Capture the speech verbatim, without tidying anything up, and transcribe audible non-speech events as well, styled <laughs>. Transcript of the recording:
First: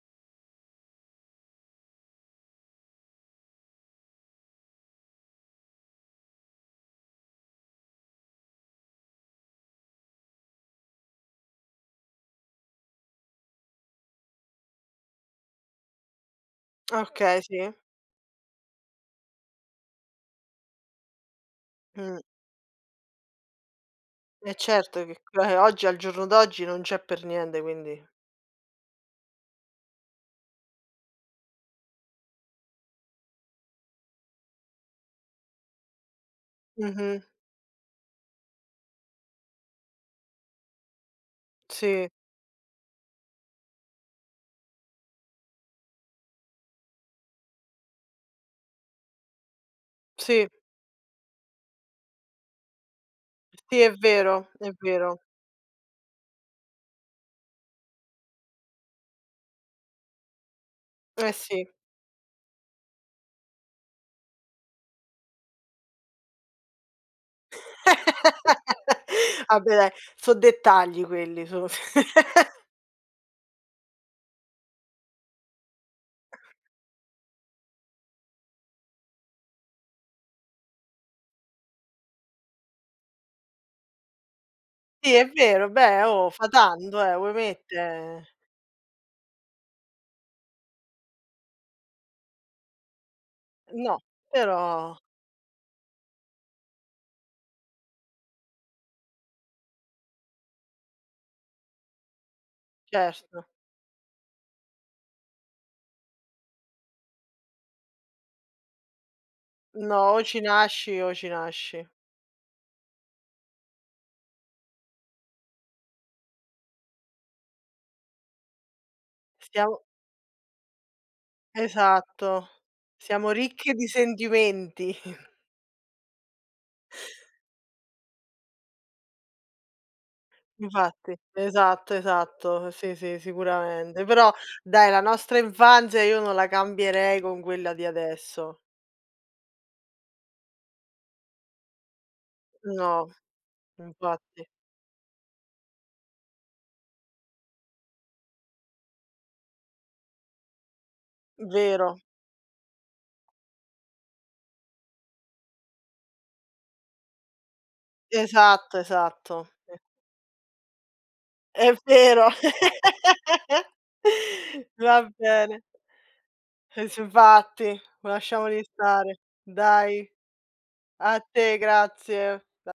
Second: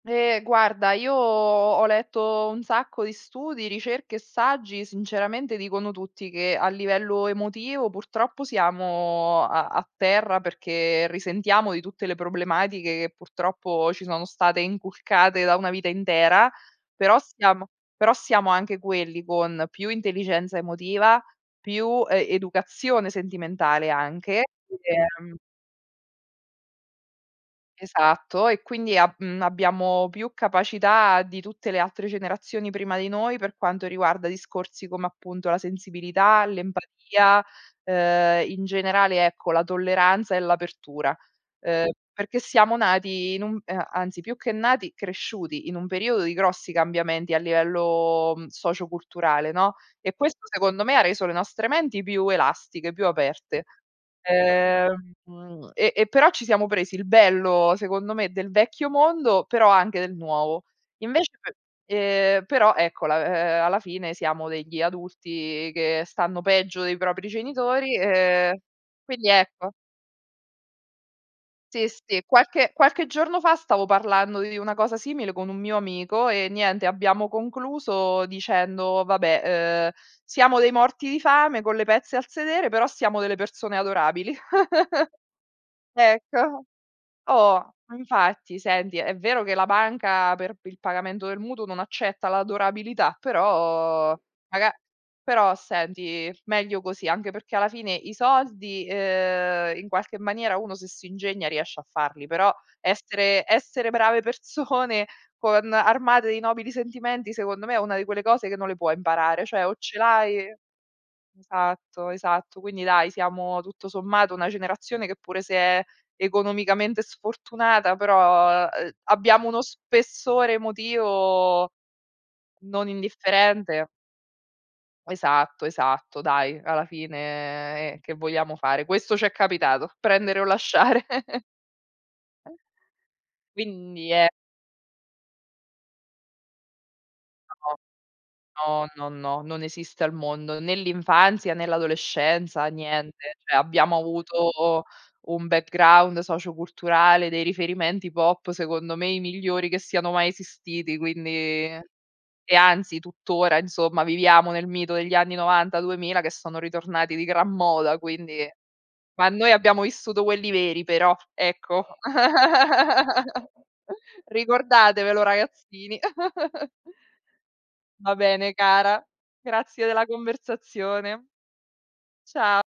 Eh guarda, io ho letto un sacco di studi, ricerche e saggi sinceramente dicono tutti che a livello emotivo purtroppo siamo a a terra perché risentiamo di tutte le problematiche che purtroppo ci sono state inculcate da una vita intera, però Okay, siamo sì. però siamo anche quelli con più intelligenza emotiva, più Mh. e educazione sentimentale anche. E certo che Ehm c ehm, oggi al giorno d'oggi non c'è per niente, quindi Esatto. E quindi a mhmm, abbiamo più capacità di tutte le altre generazioni prima di noi per quanto riguarda discorsi come appunto la sensibilità, Mh-mh. l'empatia, ehm, in generale ecco la tolleranza e l'apertura. Ehm, Sì. perché siamo nati in un ehm, anzi, più che nati, cresciuti in un periodo di grossi cambiamenti a livello, mhmm, socioculturale, no, e questo Sì. secondo me ha reso le nostre menti più elastiche, più aperte. Sì, è vero è Ehm, vero. mhmm, e e però ci siamo presi il bello secondo me del vecchio mondo, però anche del nuovo. Eh Invece, sì. ehm, però ecco la ehm, alla fine siamo degli adulti che stanno peggio dei propri genitori, ehm, quindi <laughs> ecco. Vabbè dai, so' dettagli quelli sono <laughs> Sì, sì. Qualche qualche giorno fa stavo parlando di una cosa simile con un mio amico e niente abbiamo concluso dicendo: "Vabbè, ehm, siamo dei morti di fame con le pezze al sedere però siamo delle persone adorabili." <giggles> Sì è vero, beh, oh, fa Ecco. tanto eh, voi Oh mette. infatti. Senti è vero che la banca per p il pagamento del mutuo non accetta l'adorabilità No, però raga però. però senti meglio così. Anche perché alla fine i soldi, ehm, in qualche maniera uno se si ingegna riesce a farli, però essere Certo. essere brave persone con armate di nobili sentimenti secondo me è una di quelle cose che non le puoi imparare, ceh o ce No. O ci l'hai nasci, o ci nasci. esatto esatto. Quindi dai, siamo tutto sommato una generazione che pure se è economicamente sfortunata, però, ehm, abbiamo uno Stiamo spessore emotivo Esatto, non siamo ricchi di indifferente. sentimenti. <chuckles> Esatto, esatto, dai, alla fine che vogliamo fare, questo ci è capitato: prendere o lasciare. Infatti, <chuckles> esatto esatto, sì, sì sicuramente, Quindi è però dai la nostra infanzia io non la cambierei con quella No. di adesso. No, no, no, non esiste al mondo. Né l'infanzia, né l'adolescenza, No, niente. ceh abbiamo infatti. avuto un background socioculturale, dei riferimenti pop secondo me i migliori che siano mai esistiti, quindi Vero. e anzi tuttora insomma viviamo nel mito degli anni novanta duemila che sono ritornati di gran moda, quindi. Esatto, Ma esatto. noi Sì. abbiamo vissuto quelli veri però, È ecco. vero. <laughs> <laughs> Va Ricordatevelo bene. ragazzini. <giggles> E s infatti, Va bene lasciamoli cara, stare. grazie della Dai. A conversazione. te grazie. Cia Cia